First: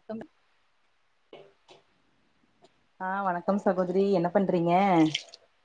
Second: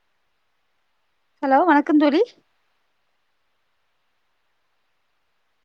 [inaudible] Hello வணக்கோ தோழி அ வணக்கோ சகோதரி என்ன பண்றீங்க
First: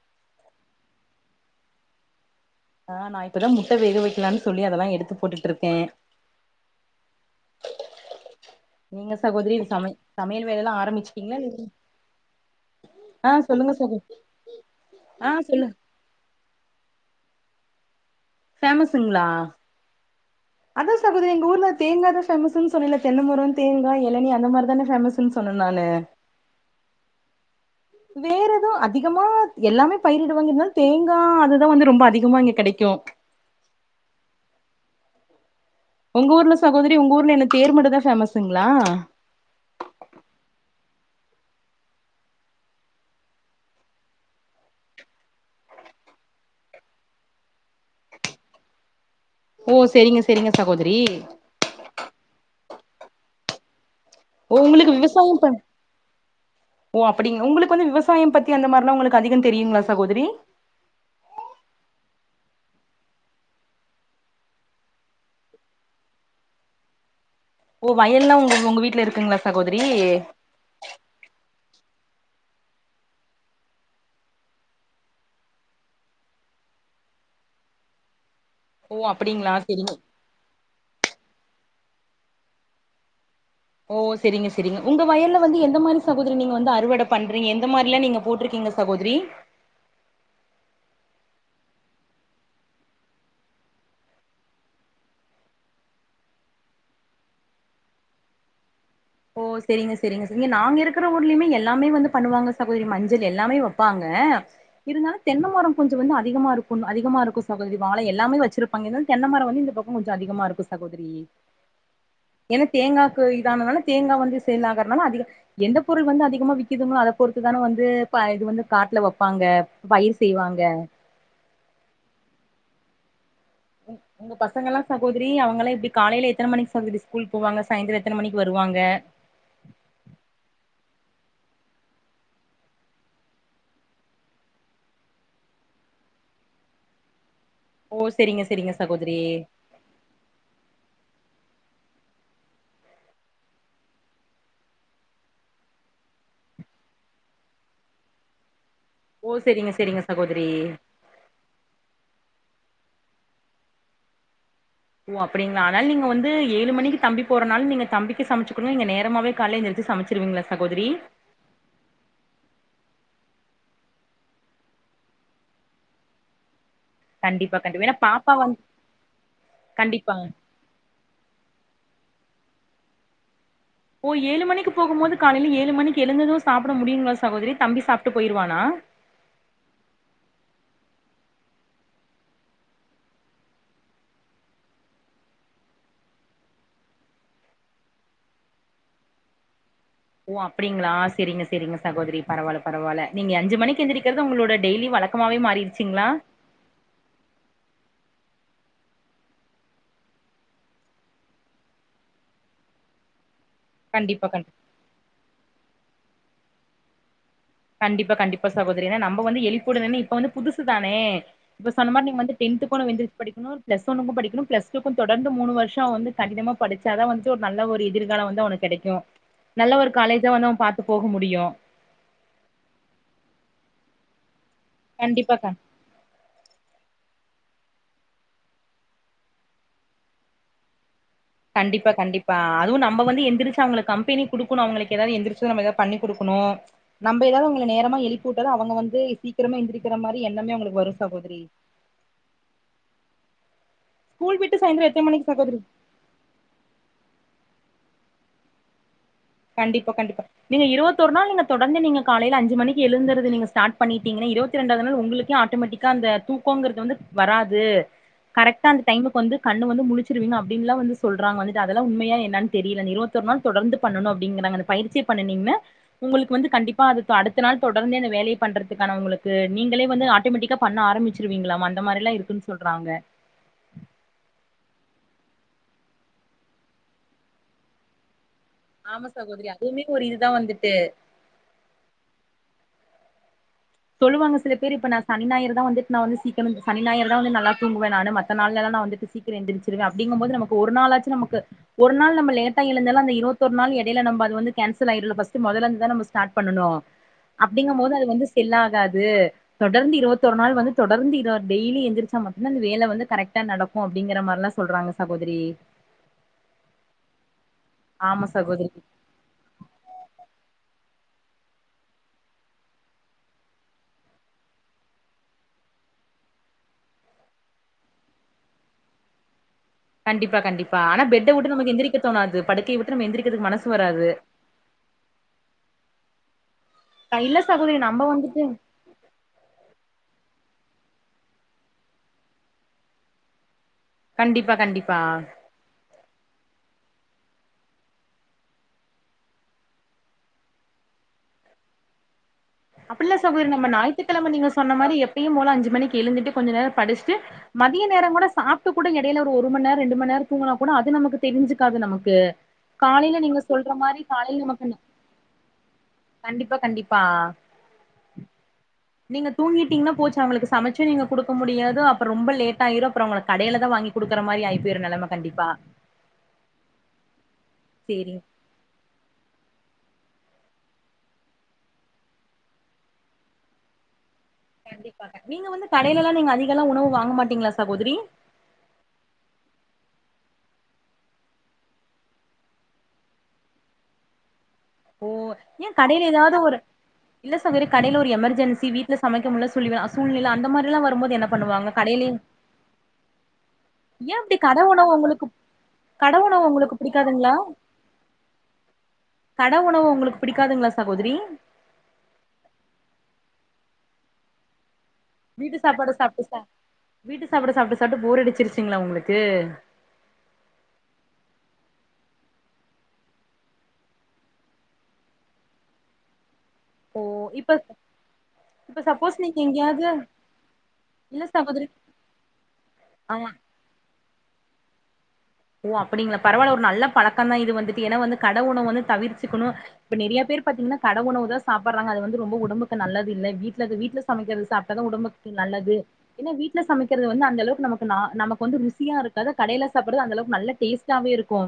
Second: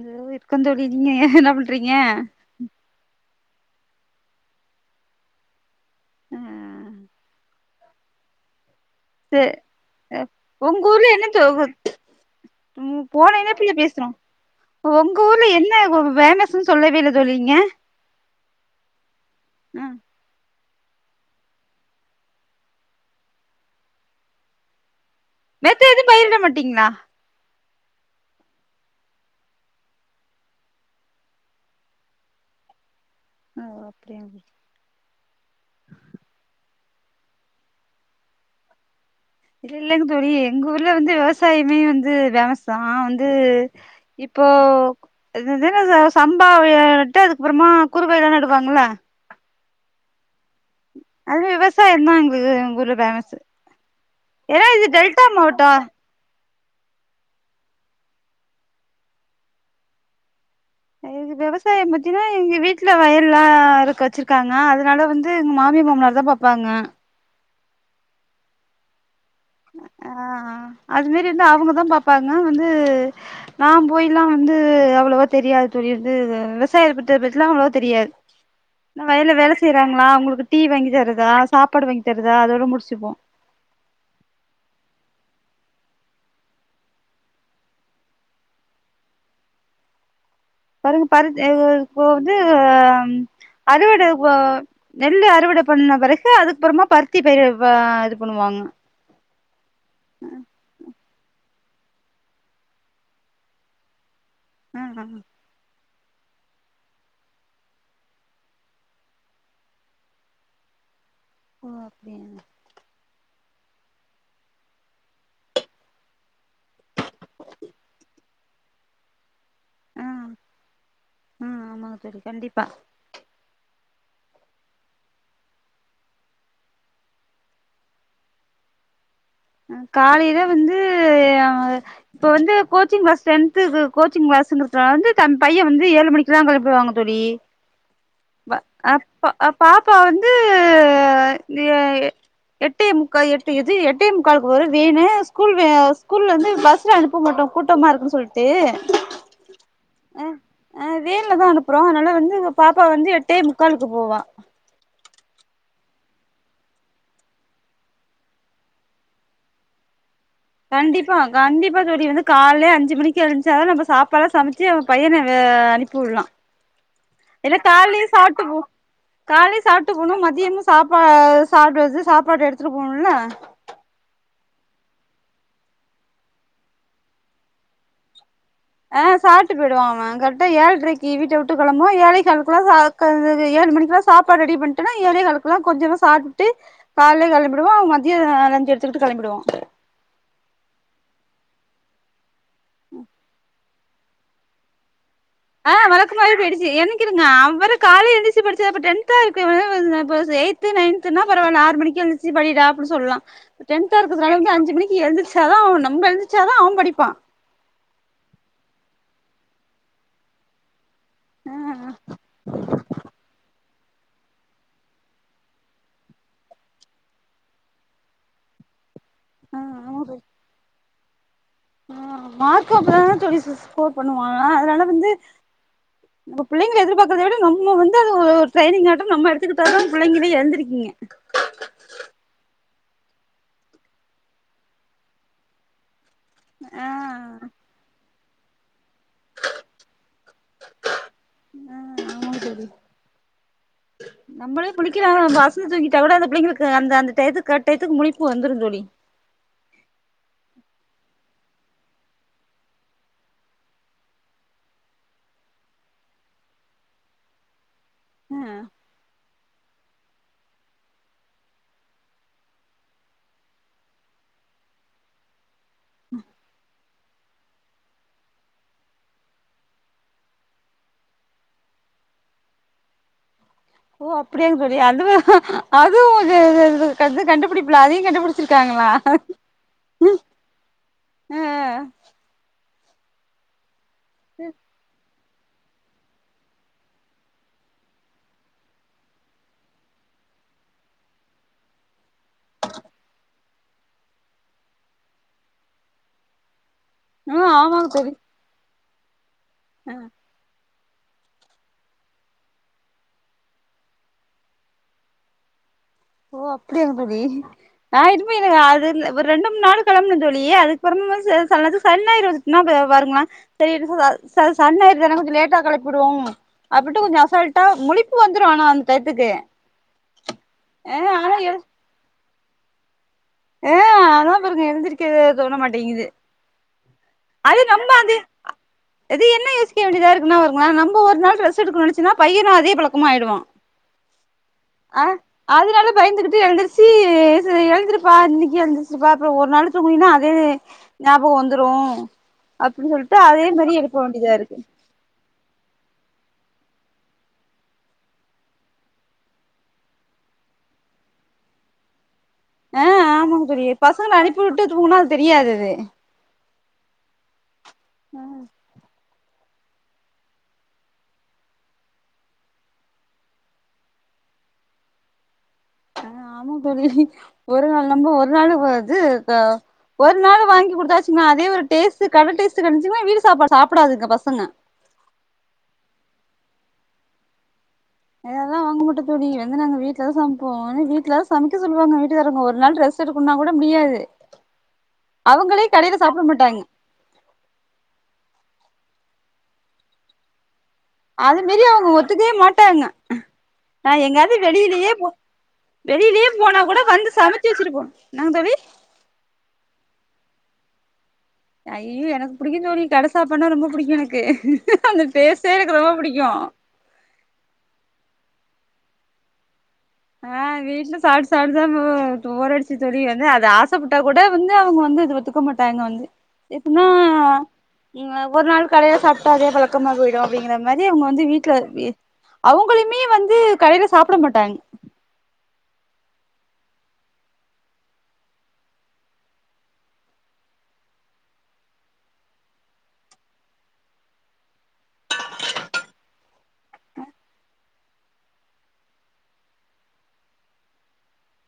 ஏதோ இருக்கென் தோழி நீங்க ஏன் என்ன பண்றீங்க அ நா இப்பதா முட்ட வேக வைக்கலாம்னு சொல்லி அதெல்லா எடுத்து போட்டுட்டு இருக்கே அ. அஅ நீங்க து சகோதரி சமை சமையல் வேலைல்லா உங்க ஊர்ல என்ன ஆரம்பிச்சிட்டீங்களா இல்ல தோக ம் போன ஆ என்ன பிள்ள சொல்லுங்க சகோ பேசுறோ உங்க ஆ ஊர்ல சொல்லு என்ன வேல சொல்லவேயில்ல தோழி நீங்க பேமஸுங்களா உ அதான் சகோதரி எங்க. ஊர்ல தேங்காய தான் பேபமஸ்ன்ன சொல்லல தெனைமரோ தேங்காய இளனி அந்த மாதிரி தானே பேமஸ் மத்த எதுவு பயிரிட மாட்டீங்கள்ள வேற எதவு அதிகமா எல்லாமே பயிரிடுவாங்க இருந்தாலா தேங்காய் அதுதா வந்து ரொம்ப அதிகமா இங்க கிடைக்கு அ ஒகே ஒங்க ஊர்ல சகோதரி ஒங்க ஊர்ல என்ன தேர்மட்டுந்தா ஃபேமஸுங்களா இல்லைங்க தோழி எங்க ஊர்ல வந்து விவசாயமே வந்து பேமஸ் தா வந்து இப்போ இ எது சம்பா ரெட்டு அதுக்கப்புறமா குறும்பயிருலா இடுவாங்கல ஓ செரிங்க செரிங்க சகோதரி அது விவசாயந்தா எங்களு எங்கூர்ல பேமஸ் ஓ ஏன்னா இது உங்களுக்கு டெல்டா விவசாயம் பண் மாவட்ட ஓ அப்படிங் ஒங்களுக்கு வந்து விவசாயம் பத்தி அந்த மாதிரி லா உங்களுக்கு அதிகம் தெரியுங்களா சகோதரி எங்க விவசாயம் பத்தீன்னா எங்க வீட்ல வயல்லா இருக்க வச்சிருக்காங்க அதனால வந்து எங்க மாமிய மாமனாரு தா பாப் பாங்க ஓ வயல்லா உங்க உங்க வீட்ல இருக்குங்ளா அ அது மாரி வந்து அவங்கதா பாப்பாங்க நா வந்து நா போய்லா வந்து அவ்வளவா தெரியாது தோழி விவசாய பத்திலா அவ்வளவோ தெரியாது ஓ ப்ச் வயல்ல வேல அப்டிங்களா செரிங்க செய்றாங்களா அவங்களுக்கு டீ வாங்கி தருதா சாப்பாடு வாங்கி தருதா அதோட முடிச்சுப்போ ஓ சரிங்க சரிங்க உங்க வயல்ல வந்து எந்த மாரி சகோதரி நீங்க வந்து அறுவட பண்றீங்க எந்த மாரில்லா நீங்க போட்ருக்கீங்க சகோதரி பாருங்க பாரு இது இப்போ வந்து அறுவடப்ப நெல்லு அறுவட பண்ண பெறகு அதுக்குப்புறமா பருத்தி பயிர இது பண்ணுவாங்க ஓ செரிங்க செரிங்க சகோத நாங்க இருக்கற ஊர்லயுமே எல்லாமே வந்து பண்ணுவாங்க சகோதரி மஞ்சள் எல்லாமே வப்பாங்க ஆ இருந்தாலு தென்னமர கொஞ்ச வந்து அதிகமா இருக்கு அதிகமா இருக்கு சகோதரி வாழ எல்லாமே வச்சிருப்பாங்க இருந்தாலு தென்ன மர வந்து இந்த பக்க கொஞ்ச அதிகமா இருக்கு சகோதரி ஓ அப்டியா ஏனா தேங்காய்க்கு இதானதால தேங்காய் வந்து சேல் ஆகறனால அதிக எந்த பொருள் வந்து அதிகமா விக்குதுங்களோ அத பொறுத்து தானே வந்து இது வந்து காட்ல வைப்பாங்க பயிர் ஆ செய்வாங்க ம் ஆமாங்க தோழி கண்டிப்பா உங்க பசங்கல்லா சகோதரி அவங்கலா எப்டி காலயில எத்தன மணிக்கு சகோதரி ஸ்கூல் போவாங்க சாயந்தர எத்தன மணிக்கு வருவாங்க காலையில வந்து இப்ப வந்து கோச்சிங் கிளாஸ் டென்துகு கோச்சிங் கிளாஸுகுற வந்து தன் பைய வந்து ஏழு மணிக் ல்லா கெளப்பிவாங்க தோழி ஓ செரிங்க செரிங்க அப் சகோதரி அப் பாப்பா வந்து எட்டே முக்கா எட்டு இது எது எட்டே முக்கால்க்கு வரு வேணு ஸ்கூல் வே ஸ்கூல் வந்து பஸ்ல அனுப்ப மாட்டோ கூட்டமா இருக்குன்னு சொல்ட் டு ஓ செரிங்க செரிங்க அ சகோதரி ஆ வேன்ல தா அனுப்புறோ அதனால வந்து பாப்பா வந்து எட்டே முக்காலுக்கு போவா ஓ அப்டிங்களா அதனால நீங்க வந்து ஏழு மணிக்கு தம்பி போறனால நீங்க தம்பிக்கு சமச்சு கொடுங்க நீங்க நேரமாவே கால்ல எந்திரிச்சு சமச்சிருவீங்களா சகோதரி கண்டிப்பா கண்டிப்பா தோழி வந்து கால்லே அஞ்சு மணிக்கு எழுந்துச்சாதா நம்ம சாப்பாடுல சமைச்சு அவன் பையன அனுப்பி வுடலா கண்டிப்பா ஏனா கண்டிப்பா ஏன்னா கால்லயு பாப்பா சாப்டு போ வந்து கால்லயு சாப்டு கண்டிப்பா போணு மத்தியமு சாப்பா சாப்புட்டு வச் சாப்பாடு எடுத்துட்டு போணுல்ல ஓ ஏழு மணிக்கு போகும்போது காலையில ஏழு மணிக்கு எழுந்தது சாப்புட முடியுங்களா சகோதரி தம்பி சாப்ட்டு போயிருவானா ஆ சாப்ட்டு போய்டுவ அவ கரக்டா ஏழ்ரைக்கு வீட்ட விட்டு கெளம்புவா ஏழே காலுக்குள்ளா சா வ வந்து ஏழு மணிக்குலா சாப்பாடு ரெடி பண்ணிட்டேன்னா ஏழேகாலுக்குலா கொஞ்சமா சாப்ட்டு காலிலே கெளம்பிடுவா அவ மத்யம் லஞ்ச் எடுத்துக்கிட்டு கெளம்பிடுவா ஓ அப்டிங்ளா சரிங்க சரிங்க சகோதரி பரவால பரவால நீங்க அஞ்சு மணிக்கு எந்திரி றது உங்களோட டெய்லி வழக்கமாவே மா ஆ வழக்கமாவே போயிடுச்சு எனக்கு இருங்க அவரு கால்ல எந்திச்சி படிச்ச டென்த் சப்போஸ் ஏய்த்து ‌நயன்துன்னா பரவா இல்ல ஆறு மணிக்கு எந்திச்சு படிடா அப்படின்னு சொல்லலாம் டென்தா கண்டிப்பா இருக்கிறதுனால கண் வந்து அஞ்சு மணிக்கு எந்திச்சாதா நம்ப எந்திச்சாதா அவன் படிப்பான் கண்டிப்பா கண்டிப்பா சகோதரி ஏன்னா நம் வந்து எழுப்பி விடலன்னு இப்ப வந்து புதுசு தானே ஆ இப்ப சொன்ன மாதிரி நீங்க வந்து டென்த் போன எந்திரிச்சி படிக்கணும் பிளஸ் ஒன்னுக்கும் படிக்கணும் பிளஸ் டூ க்கும் தொடர்ந்து மூணு வருஷம் வந்து கடிதமா படிச்சாதா வந்து ஒரு நல்ல ஒரு எதிர்காலம் வந்து அவனுக் கிடைக்கும் நல்ல ஒரு காலேஜா வந்து அவன் பாத்து போக முடியும் மார்க்கும் அப்பதான தோழி ஸ்கோர் பண்ணுவா அதனால வந்து கண்டிப்பாக்கா நம்ம பிள்ளைங்கள எதிர்பாக்குறத விட நம்ம வந்து அது ஒரு ட்ரைனி ஆட்டும் நம்ம எடுத்துக்கிட்டாதா பிள்ளைங்களே எந்திருக்கீங்க கண்டிப்பா கண்டிப்பா அதுவும் நம்ம வந்து எந்திரிச்சு அவுங்க கம்பெனி கொடுக்கணும் அவுங்களுக்கு ஏதாவது எந்திரிச்சு பண்ணி குடுக்கணும் ஆ நம்ம ஏதாவது அவுங்கள நேரமா எழுப் கூடலா அவுங்க வந்து சீக்கிரமா எந்திரிக்கிற மாதிரி எண்ணமே அவுங்களுக்கு வரும் சகோதரி ஆ ஆமாங்க தோழி ஸ்கூல் விட்டு நம்மளே சாயந்தரோ எத்தன மணிக்கு முளிக்காம சகோதரி அசந்து தூங்கி கூட அந்த பிள்ளைங்களுக்கு அந்த அந்த டயத்துக்கு கரெக்ட் டயத்துக்கு முழிப்பு வந்துரும் தோழி கண்டிப்பா கண்டிப்பா நீங்க இருபத்தொரு நாள் நீங்க தொடர்ந்து நீங்க காலையில அஞ்சு மணிக்கு எழுந்துருது ஸ்டார்ட் பண்ணீட்டிங்கனா இருபத்திரெண்டாவது நாள் உங்களுக்கே ஆட்டோமட்டிக் கா அந்த தூக்கோங்கிறது வந்து வராது கரெக்டா அந்த டைமுக்கு வந்து கண்ணு வந்து முழிச்சிருவிங்க அப்டின்லா வந்து சொல்றாங்க வந்துட்டு அதெல்லா உண்மையா என்னன் தெரியல இந்த இருவத்தொரு நாள் தொடர்ந்து பண்ணணும் அப்டிங்குறாங்க அந்த பயிற்சிய பண்ணுனீங்கன்னா உங்களுக்கு வந்து கண்டிப்பா அதக்கு அடுத்த நாள் தொடர்ந்தே அந்த வேலைய பண்றதுக்கான உங்களுக்கு நீங்களே வந்து ஆட்டோமேட்டிக் பண்ண ஆரம்பிச்சிருவீங்களாமா அந்த மாதிரில்லா இருக்குன் சொல்றாங்க ஓ அப்படியாங்க தோழி அதுவு அதுவும் இது கண்டுபிடிப்புல அதையும் கண்டுபிடிச்ச ஆமா சகோதரி அதுவுமே ஒரு இதுதா வந்துட்டு சொல்லுவாங்க சில பேர் இப்ப நா சனி ஞாயிறு தா வந்துட்டு நா வந்து சீக்கிரமா சனி ஞாயிறு தா வந்து நல்லா தூங்குவேன் நானு மத்த நாள்லல்ல நா வந்துட்டு சீக்கிரம் எந்திருச்சிருவேன் அப்படிங்கும்போது நமக்கு ஒரு நாள்ளாச்சும் நமக்கு ஒரு நாள் நம்ம லேட்டா எழுந்தாலு அந்த இருவத்தொரு நாள் இடையில நம்ப அந்து வந்து கேன்சல் ஆயிரு ஃபர்ஸ்ட் மொதல்ல இருந்து தான ஸ்டார்ட் பண்ணனு ஆ அப்படிங்கும் ஆமாங்க போது தோழி அது வந்து செல்லாதா அது தொடர்ந்து இருவத் தொரு நாள் வந்து தொடர்ந்து இது ஆர் டெய்லி எந்திரிச்சா மட்டும்தா இந்த வேல வந்து கரெக்டா நடக்கும் அப்படிங்கிற மாரில்லா சொல்றாங்க சகோதரி ஓ அப்படியாங்க தோழி நா ஆமா எதுமே இதுவர சகோதரி ஆல்ரெடி ஒரு ரெண்டு மூணு நாள் கிளம்புன தோழி அதுக்கப்புறமேட்டு சில நேரத்துக்கு சனி ஞாயிறு வந்துச்சுன்னா வருமா சேரி ச சனி ஞாயிரு தான கொஞ்சௌ லேட்டா கிளப்பிவிடுவோ அப்படும் கொஞ்சம் அசால்ட்டா முழிப்பு வந்துரும் ஆனா அந்த டயத்துக்கு கண்டிப்பா கண்டிப்பா ஆனா பெட்ட உட்டு நமக்கு எந்திரிக்கதோணாது படுக்கையவிட்டு நம் எந்திரிக்கிறதுக்கு மனசு ஆ வராது அதான் பாருங்க எழுந்திருக்க தோண மாட்டேங்குது அஹ் இல்ல அது சகோதரி நம்ம அது வந்துட்டு இது என்ன யோசிக்க வேண்டியதா இருக்குன்னா பாருங்கள நம்ம ஒரு நாள் ரெஸ்ட் எடுக்கணு நெனாச்சன்னா பையனு அதே பழக்கமாயிடும் கண்டிப்பா கண்டிப்பா ஆ அதனால பயந்துகிட்டு எழுந்துருச்சி எழு ப்பா இன்னைக்கு எழுந்திருச்சிருப்பா அப்புறோ ஒரு நாள் தூங்குனா அதே ஞாபகம் வந்துரும் அப்படி அப்படில்ல சொல்லிட்டு அதே மாதிரி எழுப்ப வேண்டியதா இருக்கு எப்பயும்போல அஞ்சு மணிக்கு எழுந்துட்டு கொஞ்ச நேரம் படிச்சுட்டு மதிய நேரோங்கூட சாப்ட்டு கூட எடையில ஒரு மணி நேரோ ரெண்டு மணி நேரோ தூங்கினா கூட அது நமக்கு தெரிஞ்சுக்காது நமக்கு ஆ காலையில நீங்க ஆமாங்க தோழி சொல்ற மாரி பசங்கள அனுப்பி காலையில விட்டு மட்டுந்தா தூங்குனா அது தெரியாது அது ம் நீங்க தூங்கீட்டீங்கன்னா போச்சு அவங்களுக்கு சமைச்சு நீங்க குடுக்க முடியாது அப்ப ரொம்ப லேட் ஆயிரு அப்ரோ அவங்கள கடையிலதா வாங்கி குடுக்கற மாரி ஆய்ப்போயிரு நெலம கண்டிப்பா ஆ ஆமா தோழி ஒரு நாள் நம்ப சேரி ஒரு நாள் போ து ஒரு நாள் வாங்கி குடுத்தாச்சின்னா அதே ஒரு டேஸ்ட் கடை டேஸ்ட் கிடைச்சுன்னா வீட்டு சாப்பாட சாப்டாதுங்க பசங்க நீங்க வந்து கடைலல்லா நீங்க அதிகெல்லா உணவு வாங்க மாட்டீங்களா சகோதரி அதெல்லா வாங்க மாட்டோ தோழி வந்து நாங்க வீட்டுல தா சமைப்போ ஆனா வீட்டுல சமைக்க சொல்லுவாங்க வீட்டுக்கராங்க ஒரு நாள் ரெஸ் வெச்சுட்ருக்கனுன்னா கூட முடியாது ஓ அவங்களே ஏ கடையில கடைல சாப்ட ஏதாவது ஒரு மாட்டாங்க இல்ல சகோதரி கடைல ஒரு எமர்ஜென்சி வீட்ல சமைக்முல்ல சொல்லி சூழ்நில அந்த மாரிலா வரும்போது என்ன அது மீரி பண்ணுவாங்க அவுங்க கடையிலயே ஒத்துக்கவே மாட்டாங்க ஆ ஏன் எங்காது இப்டி கட வெளிளயே உணவு போ உங்களுக்கு கட வெளிளயே உணவு போனா உங்களுக்கு கூட வந்து பிடிக்காதுங்களா சமைச்சு வெச்ட்டுபோ இன்னா தோளி கட உணவு உங்களுக்கு பிடிக்காதுங்களா சகோதரி ஐஐயோ எனக்கு புடிக்கு தோழி கட சாப்பாடுனா ரொம்ப பிடிக்கு எனக்கு அந்த டேஸ்டே வீட்டு எனக்கு ரொம்ப சாப்பாடு புடிக்கு சாப்ட்டு சா வீட்டு சாப்பாடு சாப்ட்டு சாப்ட்டு போர் அடிச்சிருச்சுங்களா உங்களுக்கு ஆ வீட்டுல சாப்ட்டு சாப்ட்டு சாப்ட்டு போர்ரடிச்சி தோழி வந்து அத ஆசைப்பட்டா கூட வந்து அவங்க வந்து இது ஒத்து க்க மாட்டாங்க வந்து எப்பின்னா ஓ இப்ப நீங்க ஒவ்வொரு நாள் இப்ப கடைல சப்போஸ் சாப்ட்டா நீங்க அதே எங்கேயாவது பழக்கமா போயிடு அப்டிங்கறமாரி அவங்க வந்து இல்ல வீட்ல சகோதரி வி அவங்களுமே ஆமா வந்து கடையில சாப்ட மாட்டாங் ஓ அப்டிங்களா பரவால்ல ஒரு நல்ல பழக்கந்தா இது வந்துட்டு ஏன்னா வந்து கட உணவ வந்து தவிர்ச்சுக்கணு இப்ப நெறியா பேரு பாத்தீங்கன்னா கட உணவுதா சாப்படறாங்க அது வந்து ரொம்ப உம்புக்கு நல்லது இல்ல வீட்ல அது வீட்ல சமைக்கறது சாப்ட்டாதா உடம்புக்கு நல்லது ஏன்னா வீட்ல சமைக்கறது வந்து அந்த அளவுக்கு நமக்கு நா நமக்கு வந்து ருசியா இருக்காது கடையில சாப்பட்றது அந்த அளவ்க் நல்ல டேஸ்டாவே இருக்கு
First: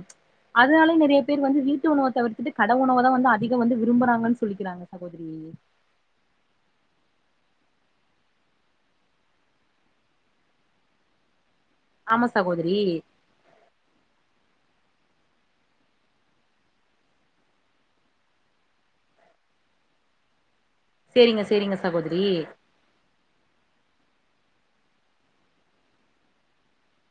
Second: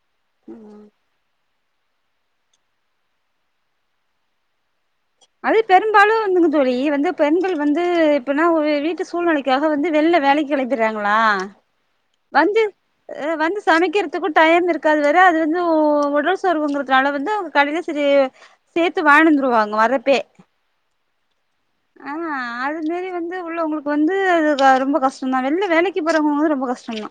அதனால நெறைய பேர் வந்து வீட்டு உணவத் தவிர்த்துட்டு கட உணவதா வந்து அதிக வந்து விரும்புறாங்கன்னு சொல்லிக்கறாங்க சகோதரி அது பெரும்பாலு வந்துங்க தோழி வந்து பெண்கள் வந்து இப்பனா ஒரு வீட்டு சூழ்நிலைக்காக வந்து வெளில வேலைக்கு கிளப்பிறாங்களா ஆமா சகோதரி வந்து சமைக்கறதுக்கு டைம் இருக்காது வேற அது வந்து உடல் சோர்வுங்கறதுனால வந்து அவுங்க கடைல சரி சேத்து வாங்கினு வந்துருவாங்க வர்ரப்பயே சேரிங்க சேரிங்க ஆ சகோதரி அதுமாரி வந்து உள்ள உங்களுக் இப்போ வந்து அது ரொ ரொம்ப கஷ்டந்தா வெளில வேலைக்கு போறவங்க வந்து ரொம்ப கஷ்டந்தா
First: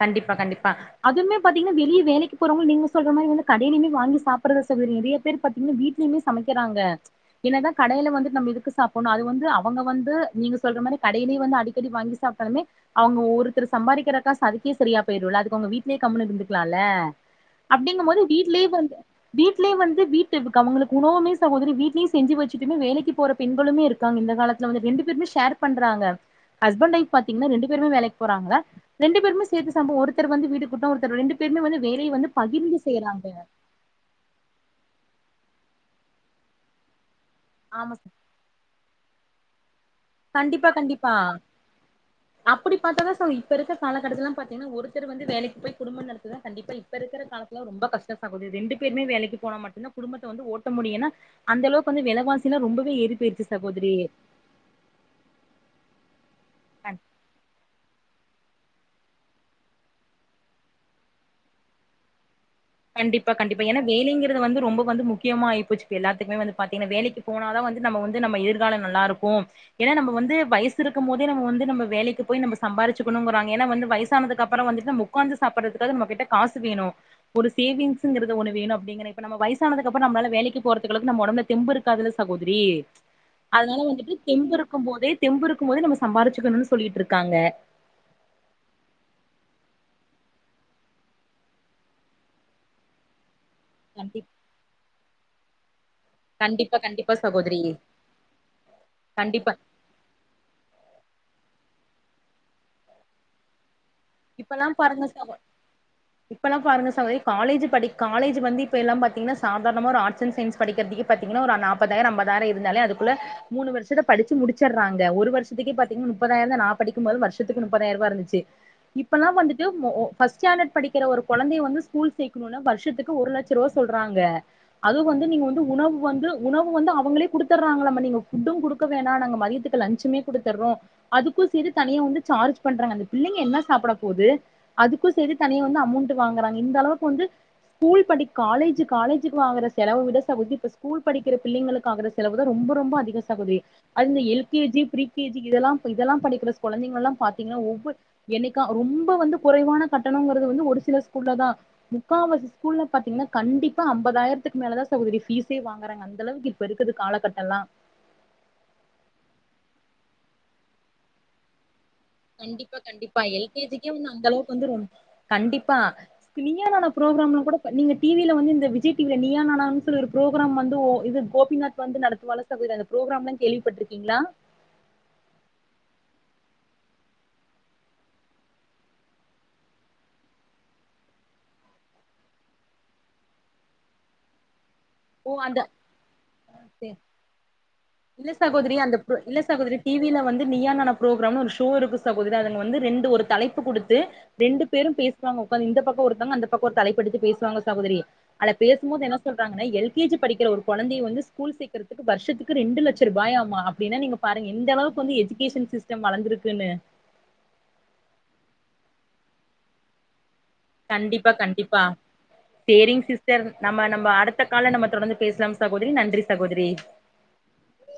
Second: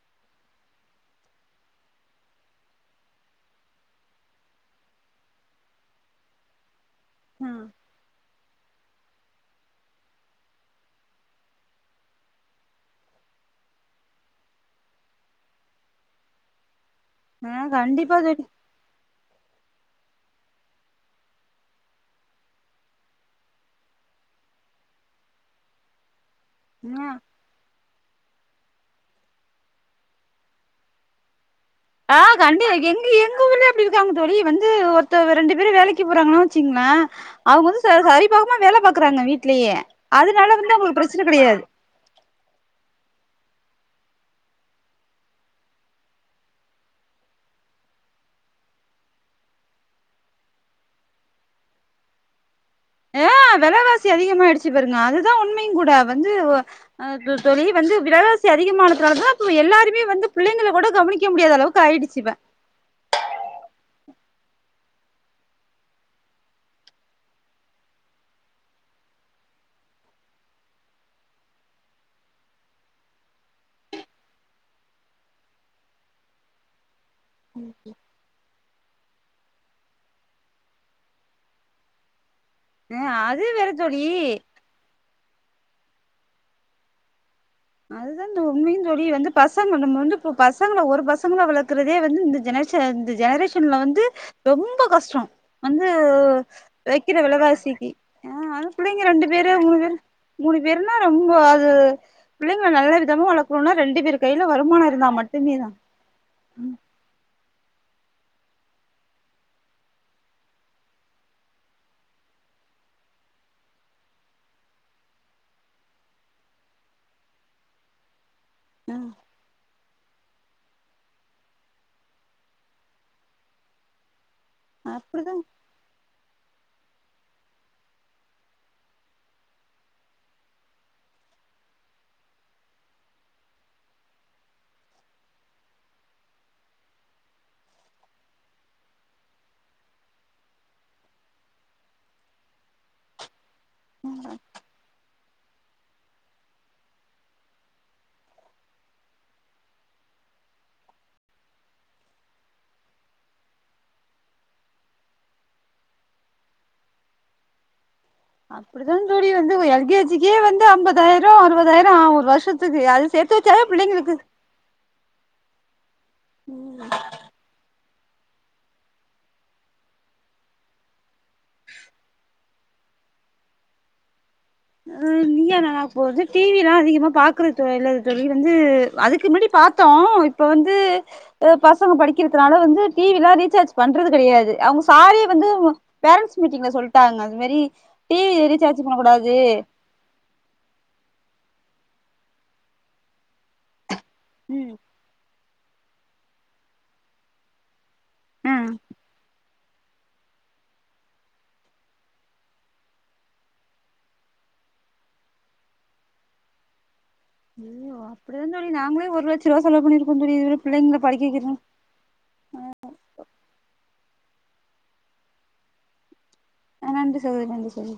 கண்டிப்பா கண்டிப்பா அதுமே பாத்தீங்கன்னா வெளிய வேலைக்கு போறவங்க நீங்க சொல்ற மாரி வந்து கடையிலயுமே வாங்கி சாப்டதுல சகோதரி நெறய பேரு பாத்தீங்கனா வீட்லயுமே சமைக்கறாங்க என்னதா கடையில வந்துட் நம்ம இதுக்கு சாப் போனு அது வந்து அவங்க வந்து நீங்க சொல்ற மாரி கடைலியு வந்து அடிக்கடி வாங்கி சாப்ட்டாலுமே அவுங்க ஒருத்தரு சம்பாரிக்கற காசு அதுக்கே சரியா போயிருல அதுக்கு அவங்க வீட்லயே கம்முனு இருந்துக்கலால ஆ அப்டிங்கும் கண்டிப்பா போது தோழி வீட்லயே வந்து வீட்லயே வந்து வீட்டு அவங்களுக்கு உணவுமே சகோதரி வீட்லயே செஞ்சு வெச்சுட்டுமே வேலைக்கு போற பெண்களுமே இருக்காங்க இந்த காலத்துல வந்து ரெண்டு பேருமே ஷேர் பண்றாங்க ஹஸ்பண்ட் ஆ வொய்ப் பாத்தீங்கன்னா ரெண்டு பேருமே வேலைக்கு போறாங்கள ரெண்டு பேருமே சேர்த்து சம்பவ ஒருத்தர் வந்து வீடு கூட்ணா ஒருத்தர் ரெண்டு பேருமே வந்து வேலைய வந்து பகிர்ந்து செய்றாங்க. ந்து இருக்காங்க தோழி வந்து ஒருத்த வ ரெண்டு பேரு வேலைக்கி போறாங்கனா வெச்சுக்ங்ளே அவுங்க வந்து ச ஆமா சார், சரி சமமா வேல பாக்கறாங்க வீட்லியே அதனால வந்து அவுங்களுக்கு பிரச்சன கெடையாது. அப்பிடி பாத்தாதா சோ இப்ப இருக்க காலகட்டத்துல்லா பாத்தீங்னா ஒருத்தர் வந்து வேலைக்கு போய் குடும்ப நடத்துதா கண்டிப்பா இ ப்ப இருக்கற காலத்துல ரொம்ப கஷ்டோ சகோதரி ரெண்டு பேருமே வேலைக்கு போனா மட்டுந்தா குடும்பத்த வந்து ஓட்ட முடியு ஏன்னா அந்த அளவுக்கு வந்து வெலவாசிலா ரொம்பவே ஏறிபோயிருச்சி சகோதரி. த்தி பாருங்க அதுதா உண்மையுங் கூட வந்து ஒ கண் இப்பத் தோழி வந்து விலவாசி அதிகமானதுனால தா இப்ப எல்லாருமே வந்து பிள்ளைங்கள கோட கவுனிக்க முடியாத அளவுக்கு ஆயிடுச்சி இப்ப கண்டிப்பா கண்டிப்பா ஏனா வேலைங்கிறது வந்து ரொம்போ வந்து முக்கியமா ஆயி போச்சு இப்ப எல்லாத்துக்குமே வந்து பாத்தீங்ன்னா வேலைக்கி போனாதா வந்து நம்ம வந்து நம்ம எதிர்காலோ நல்லாருக்கு ஏனா நம்ம வந்து வயசு இருக்கும் போதே நம்ம வந்து நம்ப வேலைக்கு போய் நம்ப சம்பாரிச்சுக்கணுங்கறாங்க ஏனா வந்து வயசானதுக்கு அப்றோ வந்து நம்போ உக்காந்து சாப்பட்றதுக்காது நம்மகிட்ட காசு வேணு. ஒரு சேவிங்ஸ்ங்கிறது ஒன்னு வேணு அப்டிங்கிறே இப்ப நம்ம வயசானதுக்கப்ற நம்மால வேலைக்கு போறதுக்கு அளவுக்கு நம்ம ஒடம்ப்ல தெம்பு இருக்காதுல்லஸ் சகோதரி ஆ அது வேற அதனால தோழி வந்துட்டு தெம்பு இருக்கும்போதே தெம்பு இருக்கும் போதே நம்ம சம்பாரிச்சுக்கணுன் சொல்லிட்ருக்காங்க. அதுதா இந்த உண்மையுந் தோழி வந்து பசங்க நம்ம வந்து ப்போ பசங்கள ஒரு பசங்கள வளக்கறதே வந்து இந்த ஜெனரேஷ் ச்ச இந்த ஜெனரேஷன்ல வந்து கண்டிப் ரொம்ப கஷ்டோ. வந்து கண்டிப்பா கண்டிப்பா வெக்கிற சகோதரி வெலவாசிக்கி ஆ அது புள்ளைங்க ரெண்டு கண்டிப்பா பேரு மூணு பேரு மூணு பேருனா ரொம்போ அது பிள்ளைங்கள நல்ல விதமா வளக்கணுனா ரெண்டு பேரு கைல இப்பெல்லாம் வருமானோ பாருங்க இருந்தா சகோ மட்டுமே தா இப்பெல்லா பாருங்க சகோதரி காலேஜு படி காலேஜு வந்து இப்ப எல்லாம் பாத்தீங்ன்னா சாதார்ணமா ஒரு ஆட்ஸ் அண் சயின்ஸ் படிக்கிறதுக்கே பாத்தீங்கனா ஒரு அன் நாப்பதாயிரோ அம்பதாயிரோ இருந்தாலே அதுக்குள்ள மூணு வருஷத்த படிச்சு முடிச்சர்றாங்க ஒரு வருஷ் இதுக்கே பாத்தீங்னா நுப்பதாயிரந்தா நா படிக்கும்போதுலா வருஷத்துக்கு நுப்பதாயிருவா இருந்துச்சி. ஆ இப்பல்லா வந்துட்டு மொ ஒ ஃபஸ்ட் ஸ்டாண்டடு படிக்கிற ஒரு கொழந்தைய வந்து ஸ்கூல் சேக்குணுனா வருஷத்துக்கு ஒரு லச் சருவா சொல்றாங்க அதுவு வந்து அப்டிதா நீங்க வந்து உணவு வந்து உணவு வந்து அவுங்களே குடுத்தர்றாங்களாமா நீங்க ஃபுட்டு குடுக்க வேணா நாங்க மதியத்துக்கு லன்ச்சுமே குடுத்தர்றோ அதுக்கு சேரி தனியா வந்து சார்ஜ் பண்றாங்க அந்த பிள்ளைங்க என்ன ஸ் சாப்பட போது அதுக்கு சேரி தனியா வந்து அமௌண்ட்டு வாங்கறாங்க. இந்த அளவுக்கு வந்து ஸ்கூல் படி காலேஜ் காலேஜுக்கு வாங்குற செலவு விட சகோதரி இப்ப ஸ்கூல் படிக்கிற பிள்ளைங்களுக் ஆகுற ஸ் செலவு தா ரொம்பொ ரொம்பொ அதிகோ சகோதரி. அது இந்த L K G pre K G க் இதெல்லாம்ப் இதெல்லாம் படிக்கிற ஸ் கொழந்திங்லெல்லாம் பாத்தீங்கனா ஒவ்வொ என்னைக்கா ரொம்பொ வந்து குறைவான கட்டணோங்கறது வந்து ஒரு சில ஸ்கூல்ல தா. முக்காவாசி ஸ்கூல்ல பாத்தீங்ன்னா கண்டிப்பா அம்பதாயிரத்துக்கு மேலதா சகோதரி ஃபீஸே வாங்குறாங்க. அந்த அளவுக்கு இப்ப இருக்குது காலகட்டல்லா. அப்பிடிதாந் தோழி வந்துவ் எல் கே ஜிக்கே வந்து அம்பதாயிரோ அறுவதாயிரோ ஆவு வருஷத்துக்கு அது சேத்து வெச்சாவே பிள்ளைங்குளுக்கு வந்துரும் கண்டிப்பா இப்ப நீயா நானா ப்ரோக்ராம்ல கூட ப நீங்கட் டி வில வந்து இந்த விஜய் டி வில நீயா நானான் சொல்லி ஒரு புரோகிராம் வந்து ஒ இது கோபிநாத் வந்து நடத்துவாலஸ் சகோதரி அந்த புரோகிராம்லா கேள்விப்பட்ருக்கிங்ளா? ம் நீயா நானா போது டி வி ல்லா அதிகமா பாக்குறத்து இல்ல தோழி வந்து அதுக்கு மிடிப் பாத் தோ இப்ப வந்து அ பசங்க படிக்கிறத்னால வந்து டி வி ல்லா ரீசார்ஜ் பண்றது கெடையாது அவுங்கஸ் சாரே ஓ வந்துவ் அந்த பேரண்ட்ஸ் மீட்டிங்ல சொல்ட்டாங்க இது மரி டி இல்ல வி சகோதரி ரீசார்ஜ் அந்த ப்ரோ பண்ணக்கூடாத் இல்ல சகோதர் டி வி ல வந்து நீயா நானா ப்ரோகிராம் ஒரு ஷோ இருக்கு சகோதரி அதுல வந்து ரெண்டு ஒரு தலைப்பு குடுத்து ரெண்டு ம் பேரு பேசுவாங்க உட்காந்து இந்த பக்கோ ஒருத்தங்க அந்த பக்கோ ஒரு தலைப் பெடுத்து பேசுவாங்க சகோதரி அல பேசும்போது என்ன சொல்றாங்கன்ன எல் கே ஜி படிக்கிற ஒரு கொழந்தைய வந்து ஸ்கூல் சேக்றதுக்கு வருஷத்துக்கு ரெண்டு லட்சரூபாயாம அப்டின்னா நீங்க பாருங்க எந்த அளவுக்கு வந்து எஜுகேஷன் சிஸ்டம் வளந்திருக்குன்னு அய்யயோ அப்டிதா தோழி நாங்ளே ஒருலட்ச ருவா செலவு பண்ணிருக்கோ தோழி இதுவர பிள்ளைங்ள கண்டிப்பா படிக்கவைக்கிற கண்டிப்பா சேரிங் சிஸ்டர் நம்ம நம்ம அடுத்த கால்ல நம்ம தொடர்ந்து பேசலாம் சகோதரி நன்றி சகோதரி நன்றி சகோதரி நன்றி சகோதரி